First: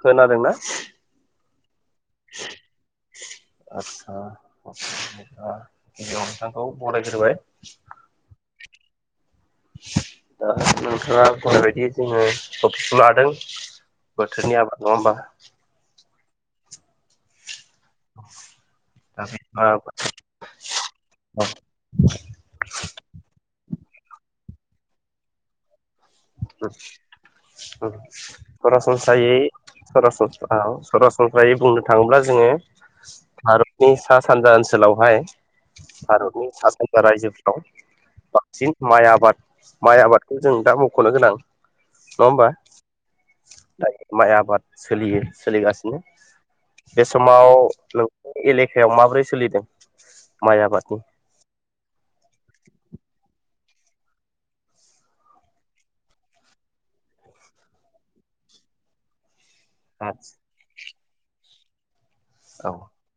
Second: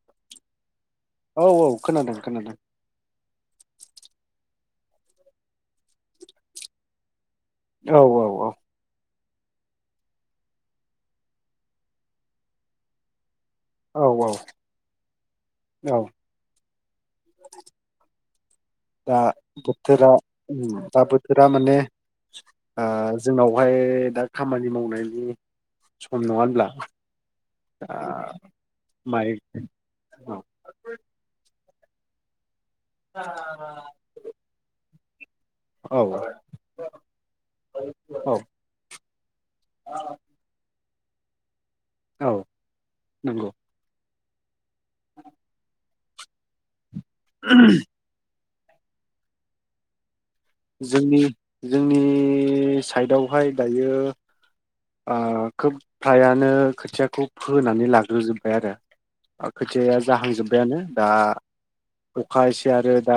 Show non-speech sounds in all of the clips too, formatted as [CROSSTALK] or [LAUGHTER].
खोनादोंना? औ औ । खोनादों खोनादों। आदसा गिबियावनो नोंथांखौ बरायग्रोबाय औ औ औ। दा नोंथाङा बुंनायबायदि जोङो टपिकखौ लादों । औ बोथोरनि आबाद नङा होमबा? औ [INAUDIBLE] [INAUDIBLE] दा बोथोरा दा बोथोरा माने ओ जोंनाव बेवहाय दा खामानि मावनायनि सम नङा होनब्ला दा माइ सरासनस्रायै सरासनस्रा सरासनस्रायै बुंनो थाङोब्ला जोङो भारतनि सा सानजा ओनसोलावहाय औ भारतनि सा सानजा रायजोफ्राव औ बांसिन माइ आबाद माइ आबादखौ जों दा मावो। मख'नो गोनां नङा औ होमब्ला? नंगौ माइ आबाद सोलियो सोलिगासिनो [INAUDIBLE] बे समाव एलेकायाव माब्रै सोलिदों? माइ आबादनि जोंनि जोंनि साइडआवहाय दायो ओ खोब फ्रायानो खोथियाखौ फोनानै लाग्रोजोबबाय आरो खोथायाया आदस जाहांजोबबायानो दा अखा एसे औ आरो दा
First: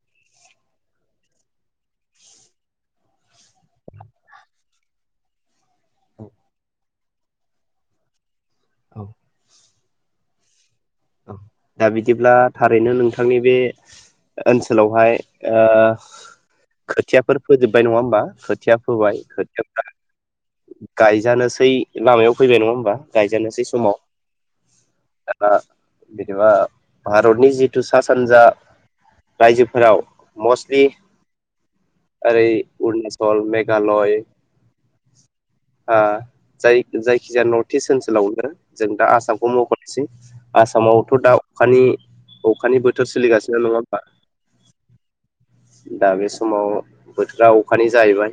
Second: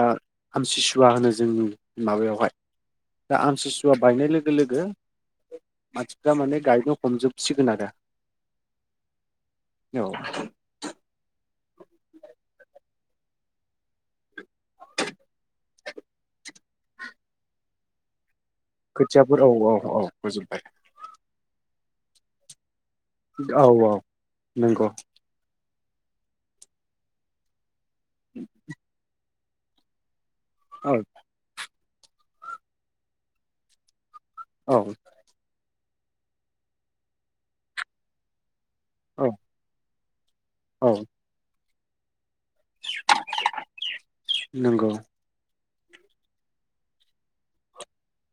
आमथिसुवा होनो जोंनि माबायावहाय दा आमथिसुवा बायनाय लोगो लोगो मानसिफ्रा माने गायनो हमजोबसिगोन आरो। औ औ औ दा बिदिब्ला थारैनो नोंथांनि बे ओनसोलावहाय ओ खोथियाफोर फोजोबबाय नङा होमबा? खोथिया फोबाय खोथियाफोर औ खोथियाफ्रा औ गायजानोसै लामायाव फैबाय नङा होमबा । गायजानोसै समाव औ नंगौ दा जेनेबा भारतनि जि हि सा सानजा रायजोफोराव मस्लि औ ओरै अरुनाचल मेघालय औ हा जाय जायखिजाया नर्थ इस्ट ओनसोलावनो जों दा औ आसामखौ मख'नो जि औ आसामावथ' दा खानि अखानि बोथोर सोलिगासिनो नङा होमबा नंगौ दा बे समाव बोथोरा अखानि जायैबाय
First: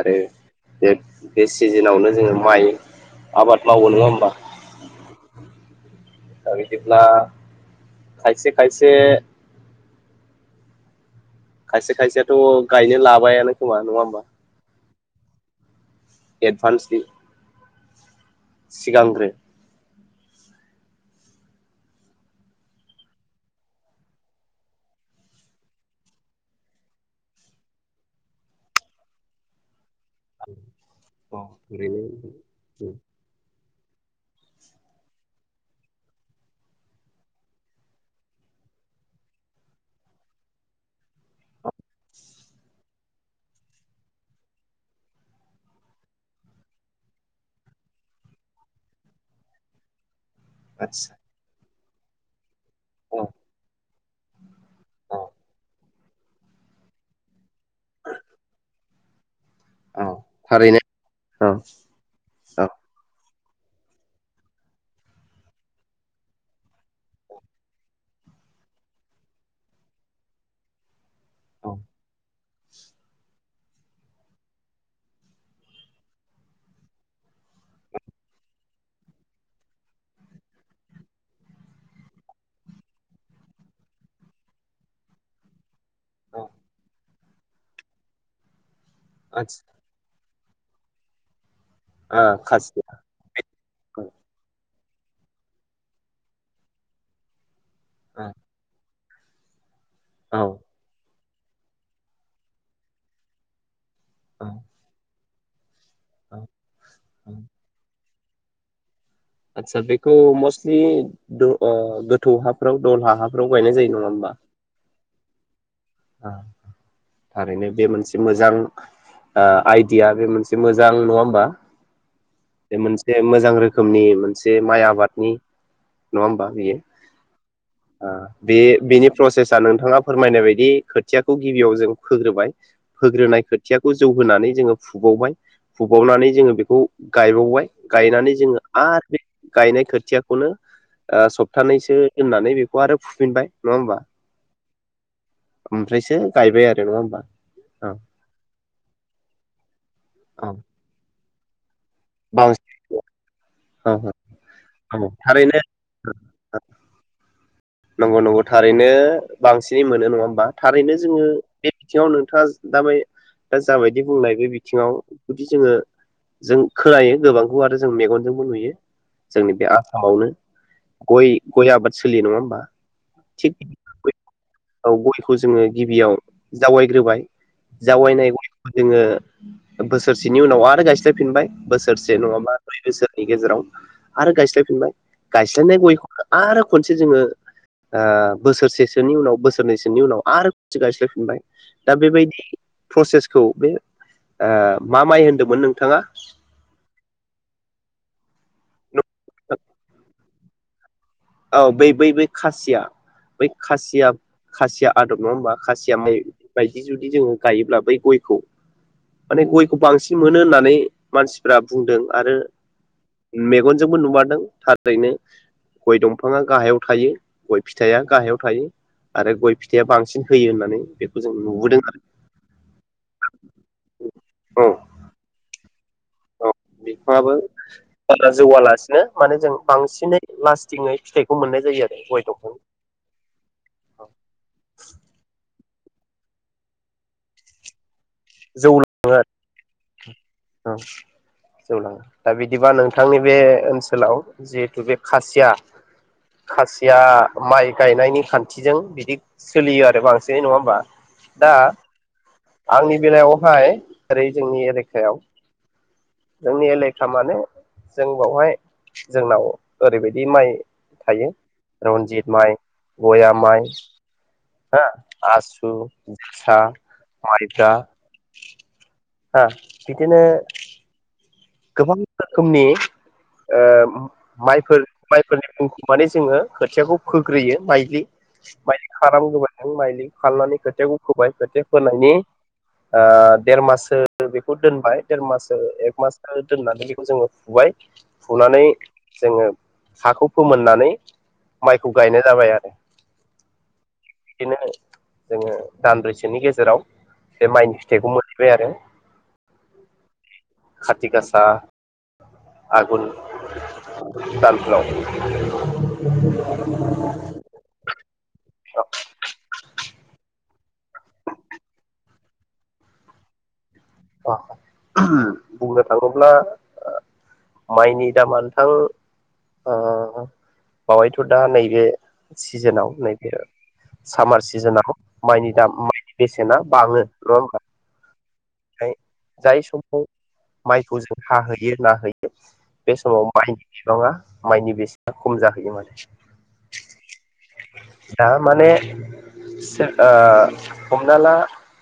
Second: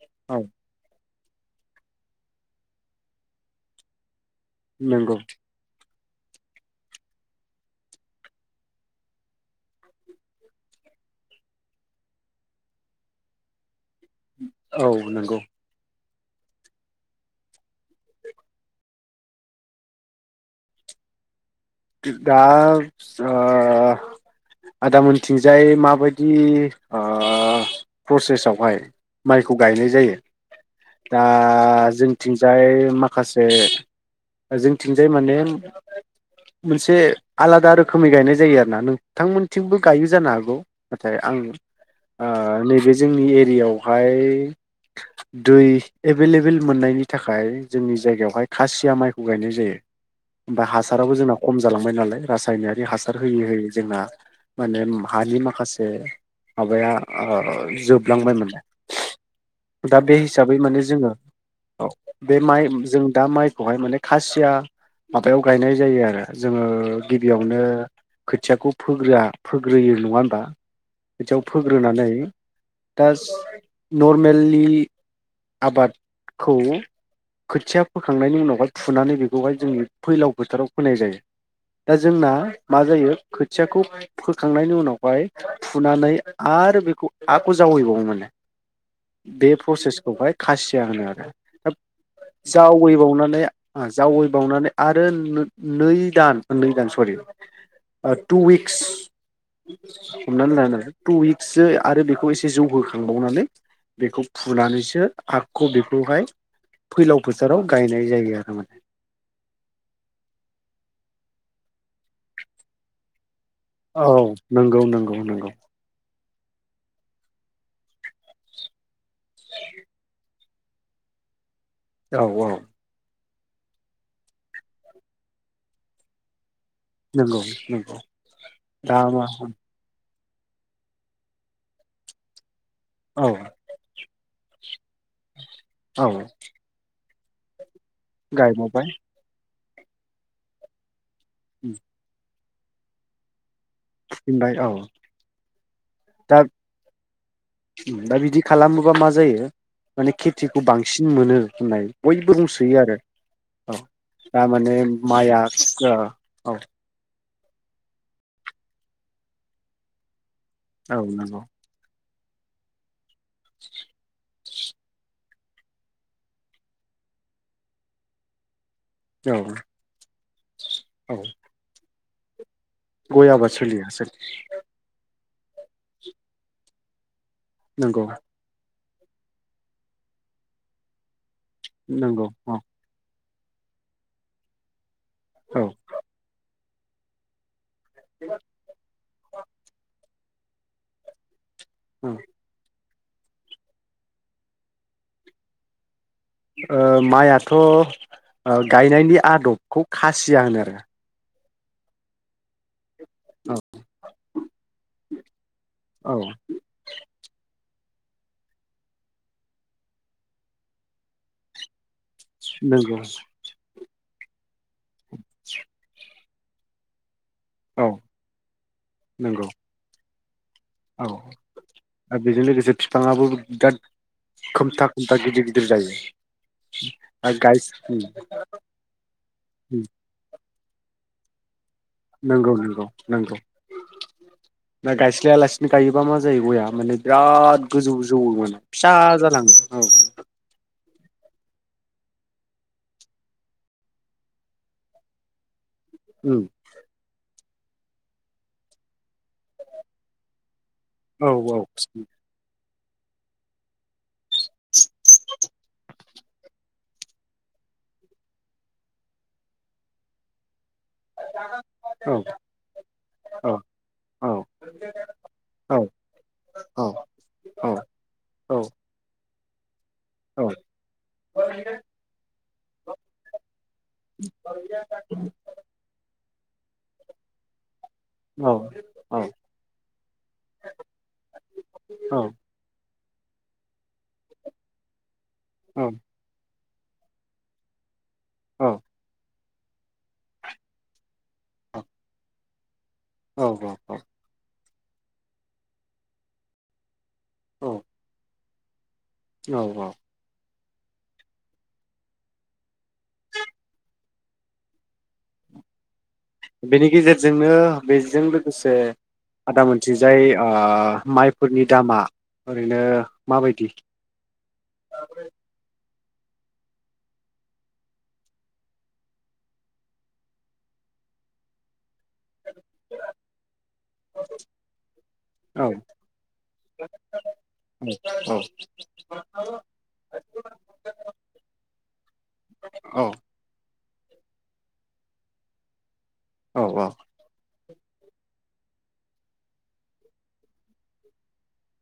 आरो औ बेब बे सिजेनावनो जोङो माइ आबाद मावो नङा होमबा नंगौ [UNINTELLIGIBLE] खायसे खायसे खायसे खायसेथ' गायनो लाबायानो खोमा नङा होम बा औ नंगौ एडभान्स नि सिगांग्रो दा ओ आदामोनथिंजाय माबायदि ओ प्रसेसआवहाय माइखौ गायनाय जायो दा औ ओरैनो जोंथिंजाय माखासे जोंथिंजाय माने मोनसे आलादा रोखोमै गायनाय जायो आरो ना नोंथांमोनथिंबो गायो जानो हागौ नाथाय आं ओ नैबे जोंनि एरियायावहाय दै एभोलएबेल मोननायनि थाखाय जोंनि जायगायावहाय खासिया माइखौ गायनाय जायो। बा आदसा हासाराबो जोंना खम जालांबाय नालाय रासायना रि हासार औ होयै होयै जोंना माने औ हानि माखासे माबाया ओ जोबलांबायमोन। दा औ बे हिसाबै थारैनो माने जोङो औ बाब बे औ माइ जों दा माइ बेवहाय माने खासिया माबायाव गायनाय जायो आरो। जोङो गिबियावनो खोथियाखौ फोग्रोआ फोग्रोयो नङा होमबा बिदियाव औ फोग्रोनानै दा नरमेलि आबादखौ खोथिया फोखांनायनि उनावहाय फुनानै बेखौहाय जोंनि फैलाव फोथाराव फोनाय जायो दा जोंना मा जायो खोथियाखौ फोखांनायनि उनावहाय फु फुनानै औ आरो बेखौ हाखौ जावैबावो माने बे आदसा प्रसेसखौहाय खासिया होनो आरो दा खासिया जावैबावनानै जावैबावनानै आरो नो नै [UNINTELLIGIBLE] सरि टु उइक्स औ हमनानानै ला नों टु उइक्सो आरो बेखौ एसे जौबो खांबावनानै बेखौ फुनानैसो आखु बि बेखौहाय फैलाव फोथाराव गायनाय जायो। [UNINTELLIGIBLE] आतसा बेखौ मस्टलि दो ओ गोथौ हाफ्राव दलहा हाफ्राव गायनाय जायो नङा होमबा नोंगौ ओ थारैनो बे मोनसे मोजां आइदिया बे मोनसे एसे मोजां नङा होमबा? औ औ जे मोजां रोखोमनि मोनसे माइ आबादनि नङा होमबा बेयो नंगौ नंगौ ओ बे दा बेनि मा प्रसेसा नोंथाङा फोरमायनाय बायदि खोथियाखौ गिबियाव जों फोग्रोबाय औ फोग्रोनाय खोथियाखौ जौ होनानै जोङो फुबावबाय औ फुबावनानै जोङो बेखौ गायबावबाय गायनानै जोङो गायबावबाय आरो बे गायनाय खोथियाखौनो ओ सप्तानैसो दोननानै खौ आरो फुफिनबाय नङा होमबा फुफिनबाय औ ओमफ्रायसो दा गायबाय आरो नङा होमबा औ बा मा जायो माने औ खेथिखौ बांसिन मोनो बुंनाय बयबो बुंसोयो आरो बांसिन औ थारमाने औ माइआ थारैनो औ ओ नंगौ नंगौ थारैनो बांसिनै मोनो नङा होमबा थारैनो औ जोङो नंगौ बे बिथिङावनो खास दामै दा जाबायदि बुंनाय बे बिथिङाव जुदि जोङो जों खोनायो गोबांखौ आरो जों मेगनजोंबो नुयो औ जोंनि बे आसामावनो औ गय गय आबाद सोलियो नङा होमबा गय आबाद थिग सोलिया औ गयखौ जोङो गिबियाव जावैग्रोबाय नंगौ जावायनाय गय जोङो बोसोरसेनि उनाव आरो गायस्लायफिनबाय बोसोरसे नंगौ नङाबा औ नै बोसोर बे गेजेराव आरो गायस्लायफिनबाय औ गायस्लायनाय गय फोरखौ आरो खनसे जोङो ओ बोसोरसेसोनि उनाव बोसोरनैसोनि उनाव आरो खनसे गायस्लाय फिनबाय दा बे औ बायदि प्रसेसखौ बे ओ मा माइ होनदोंमोन नोंथाङा अ गायनायनि नि आदबखौ खास सिया होनो आरो औ बै बै बै खासिया बै खासिया खासिया आदब नङा होमबा खासिया माइ औ बायदि जुदि जोङो गायोब्ला बै गयखौ माने गयखौ बांसिन मोनो होननानै मानसिफ्रा बुंदों। आरो नंगौ मेगन जोंबो नुमारदों था रैनो दंफांआ गाहायाव थायो । गय औ फिथाइया गाहायाव थायो आरो नंगौ गय फिथाइया बांसिन होयो होननानै औ बेखौ जों नुबोदों आरो बेजों लोगोसे बिफांङाबो बिराद औ खोमथा खोमथा गिदिर गिदिर दिर जायो । औ बिफाङाबो बारा जौवालासिनो माने जों बांसिनै लास्टिङै फिथाइ खौ मोननाय जायो आरो । नंगौ नंगौ नंगौ ना गायस्लायालासि गायोबा मा जायो गया माने बिराद गोजौ जौवो माने जौ फिसा लाङो जालाङो औ । जौलाङो दा बिदिबा नोंथांनि बे ओनसोलाव जिहेथु बे खासिया उम खासिया माइ गायनायनि खान्थिजों बिदि सोलियो आरो बांसिनै नङा होमबा? औ दा औ आंनि बेलायावहाय ओरै जोंनि एलेखायाव जोंनि एलेखा माने जों बावहाय जोंनाव ओरैबायदि माइ थायो औ रनजित माइ, गया माइ औ हा, आसु, औ जोसा, औ माइब्रा औ औ । हा बिदिनो औ गोबां रोखोमनि ओ माइफोर माइफोरनि बुं माने जोङो खोथियाखौ फोग्रोयो माइलि औ माइलि औ [UNINTELLIGIBLE] माइलि खालामनानै खोथियाखौ फोबाय खोथिया फोनायनि ओ देर माससो बेखौ दोनबाय देर माससो एक मास दोननानै बेखौ जोंङो फुबाय । फुनानै जोंङो हाखौ फोमोननानै माइखौ गायनाय जाबाय आरो । औ औ औ जोंङो दानब्रैसोनि गेजेराव बे माइनि फिथाइखौ मो आमफ्राय आरो औ औ खाथि गासा आगोन दानफ्राव बेनि गेजेरजोंनो बेजों लो लोगोसे आदा मोनथिजाय ओ माइफोरनि दामा ओरैनो माबायदि? [UNINTELLIGIBLE] थाङोब्ला माइनि दामा नोथां ओ बावयैथ' दा नैबे सिजेनाव नैबे सामार सिजेनाव माइनि औ दाम माइनि बेसेना बाङो नङा होमबा। औ जाय समाव माइखौ जों हाहोयो नाहोयो बे समाव माइ बिबाङा माइनि बेसेना खम जाहैयो माने। औ औ। दा माने सोर ओ हमना ला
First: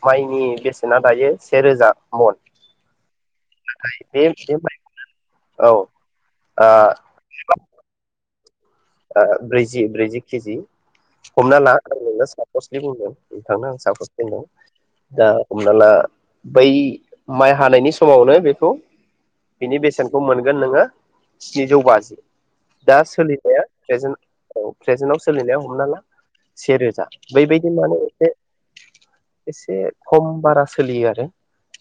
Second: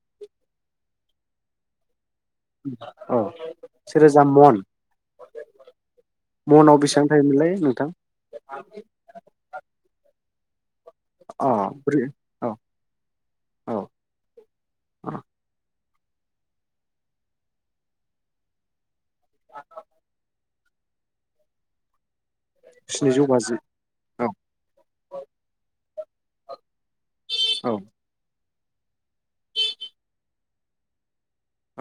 माइनि बेसेना दायो से रोजा। अ से रोजा बे बे मन माइ औ ओ ओ मनाव बेसेबां थायोमोनलाय नोंथां? ओ ब्रैजि ब्रैजि । खिजि। अ हमना ला आं ब्रै नोंनो औ सापसलि बुंदों नोंथांनो औ आं सापस बुंदों दा हमना ला बै माइ हानायनि समावनो बेखौ बिनि बेसेनखौ मोन मोनगोन नोङो स्निनिजौ बाजि। दा स्निजौ बाजि सोलिनाया प्रेजेन औ प्रेजेन्टाव सोलिनाया हमना ला सेेरोजा बैबायदि औ माने एसे एसे खम बारा सोलियो आरो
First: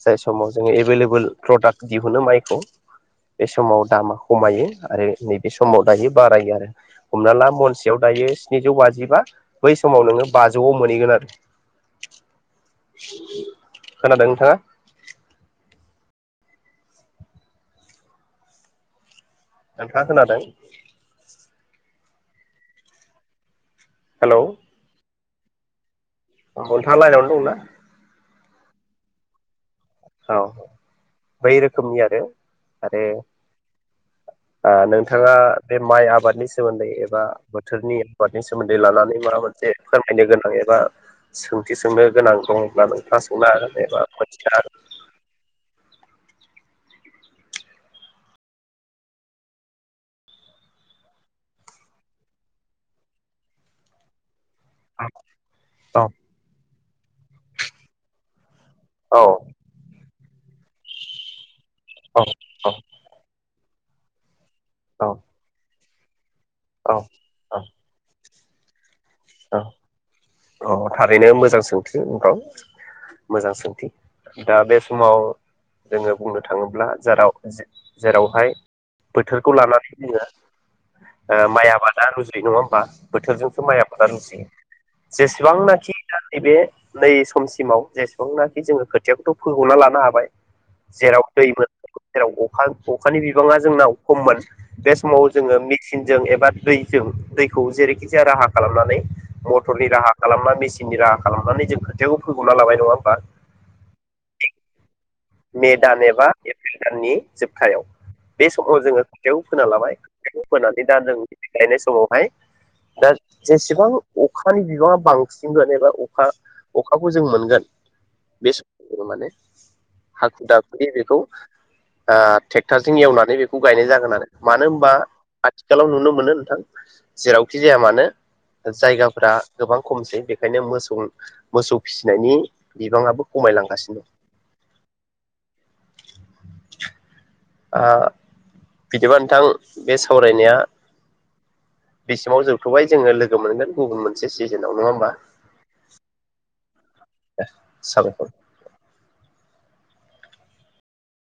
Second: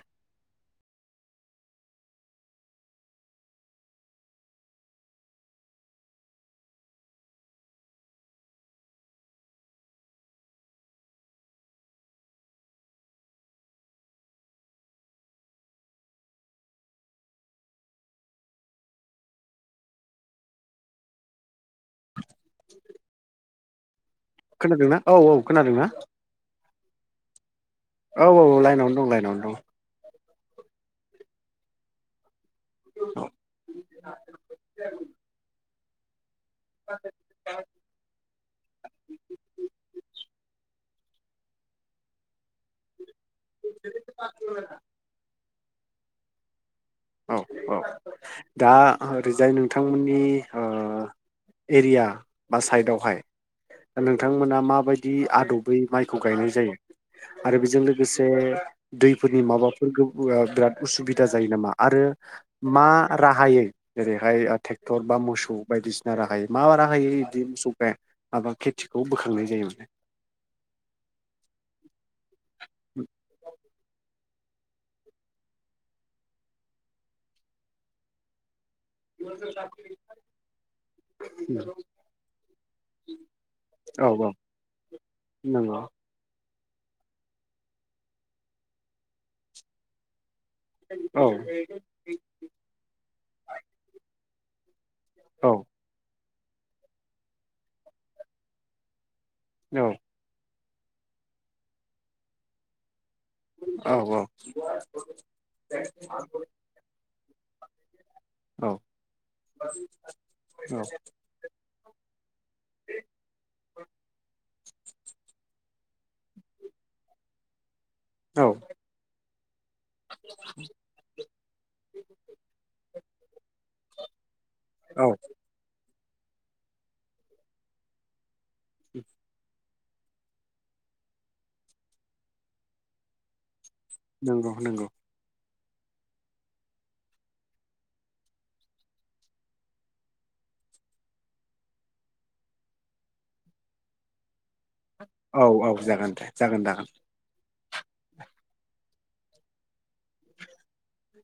जाय समाव जोङो एभेलेबेल प्रडाक्ट दिहुनो माइखौ बे समाव दामा खमायो आरो नैबे समाव दायो बारायो आरो। हमना ला महनसेयाव दायो स्निजौ बाजिबा बै समाव नोङो बाजौआव मोनहैगोन आरो खोनादों नोंथाङा। नोंथां खोनादों। हेलौ खोनादोंना? औ औ खोनादोंना? अ नोंथांआ लाइन दंना? औ औ औ लाइनावनो दं लाइनावनो दं। औ बै रोखोमनि आरो। आरो दं औ ओ नोंथाङा? बे माइ आबादनि सोमोन्दै एबा बोथोरनि आबादनि सोमोन्दै लानानै माबा मोनसे फोरमायनो गोनां एबा सोंथि सोंनो गोनां दंब्ला सोंनो हागोन एबा [UNINTELLIGIBLE] औ औ दा ओरैजाय नोंथांमोननि ओ एरिया बा साइड आवहाय नोंथांमोना? माबायदि हागोन आदबै औ माइखौ गायनाय जायो आरो बेजों लोगोसे औ दैफोरनि माबाफोर गो बिराद उसुबिदा जायो नामा? आरो औ मा राहायै। जेरैहाय आ ट्रेक्टर औ बा मोसौ बायदिसि ना रागाखायै। मा मा औ राहायै दिम सुपे आबा खिथि। औ अ थारैनो मोजां सोंथि औ मोजां सोंथि। दा बे समाव जोङो बुंनो थाङोब्ला जेराव जेरावहाय। बोथोरखौ लानानै जोङो ओ माने माइ आबादा रुजुयो नङा होमबा बोथोरजोंसो माइ आ। औ औ जेबांजे नंगौ जेसेबांनाखि थान्दै, बे नै समसिमाव जेसेबांनाखि जोङो खोथियाखौथ' फोग'ना लानो हाबाय। जेराव औ दै मोन जेरावखा अखानि बिबाङा जोंनाव खममोन। बे समाव औ जोङो मेचिनजों एबा। दैजों दैखौ जेरैखि जाया राहा। खालामनानै। मथरनि औ राहा खालामना मेसि। नि राहा खालामनानै जों खोथियाखौ फैग'ना लाबाय नङा होमबा। औ औ। मे दान एबा एप्रिल दाननि। जोबथायाव। बे औ समाव जोङो खाोथियाखौ फोना लाबाय फोनानै दा जों गायनाय समावहाय दा जेसेबां अख अखानि बिबाङा बांसिनगोन एबा अखा अखाखौ जों मोनगोन। औ बे माने। हाखु दाखुयै बेखौ। ओ ट्रेक्टारजों एवनानै बेखौ गायनाय जागोन आरो। मानो होनबा औ आथिखालाव नुनो मोनो नोंथां जेरावखि जाया मानो जायगाफोरा गोबां खमसै बेनिखायनो मोसौ मोसौ फिसिनायनि बिबाङाबो खमायलांगासि नंगौ नंगौ [INAUDIBLE] आ बिदिबा नोंथां बे सावरायनाया बेसिमाव जोबथबाय जोङो लोगो मोनगोन गुबुन मोनसे सिजोनाव नङा होमबा औ औ जागोन दे जागोन जागोन। साबायखर।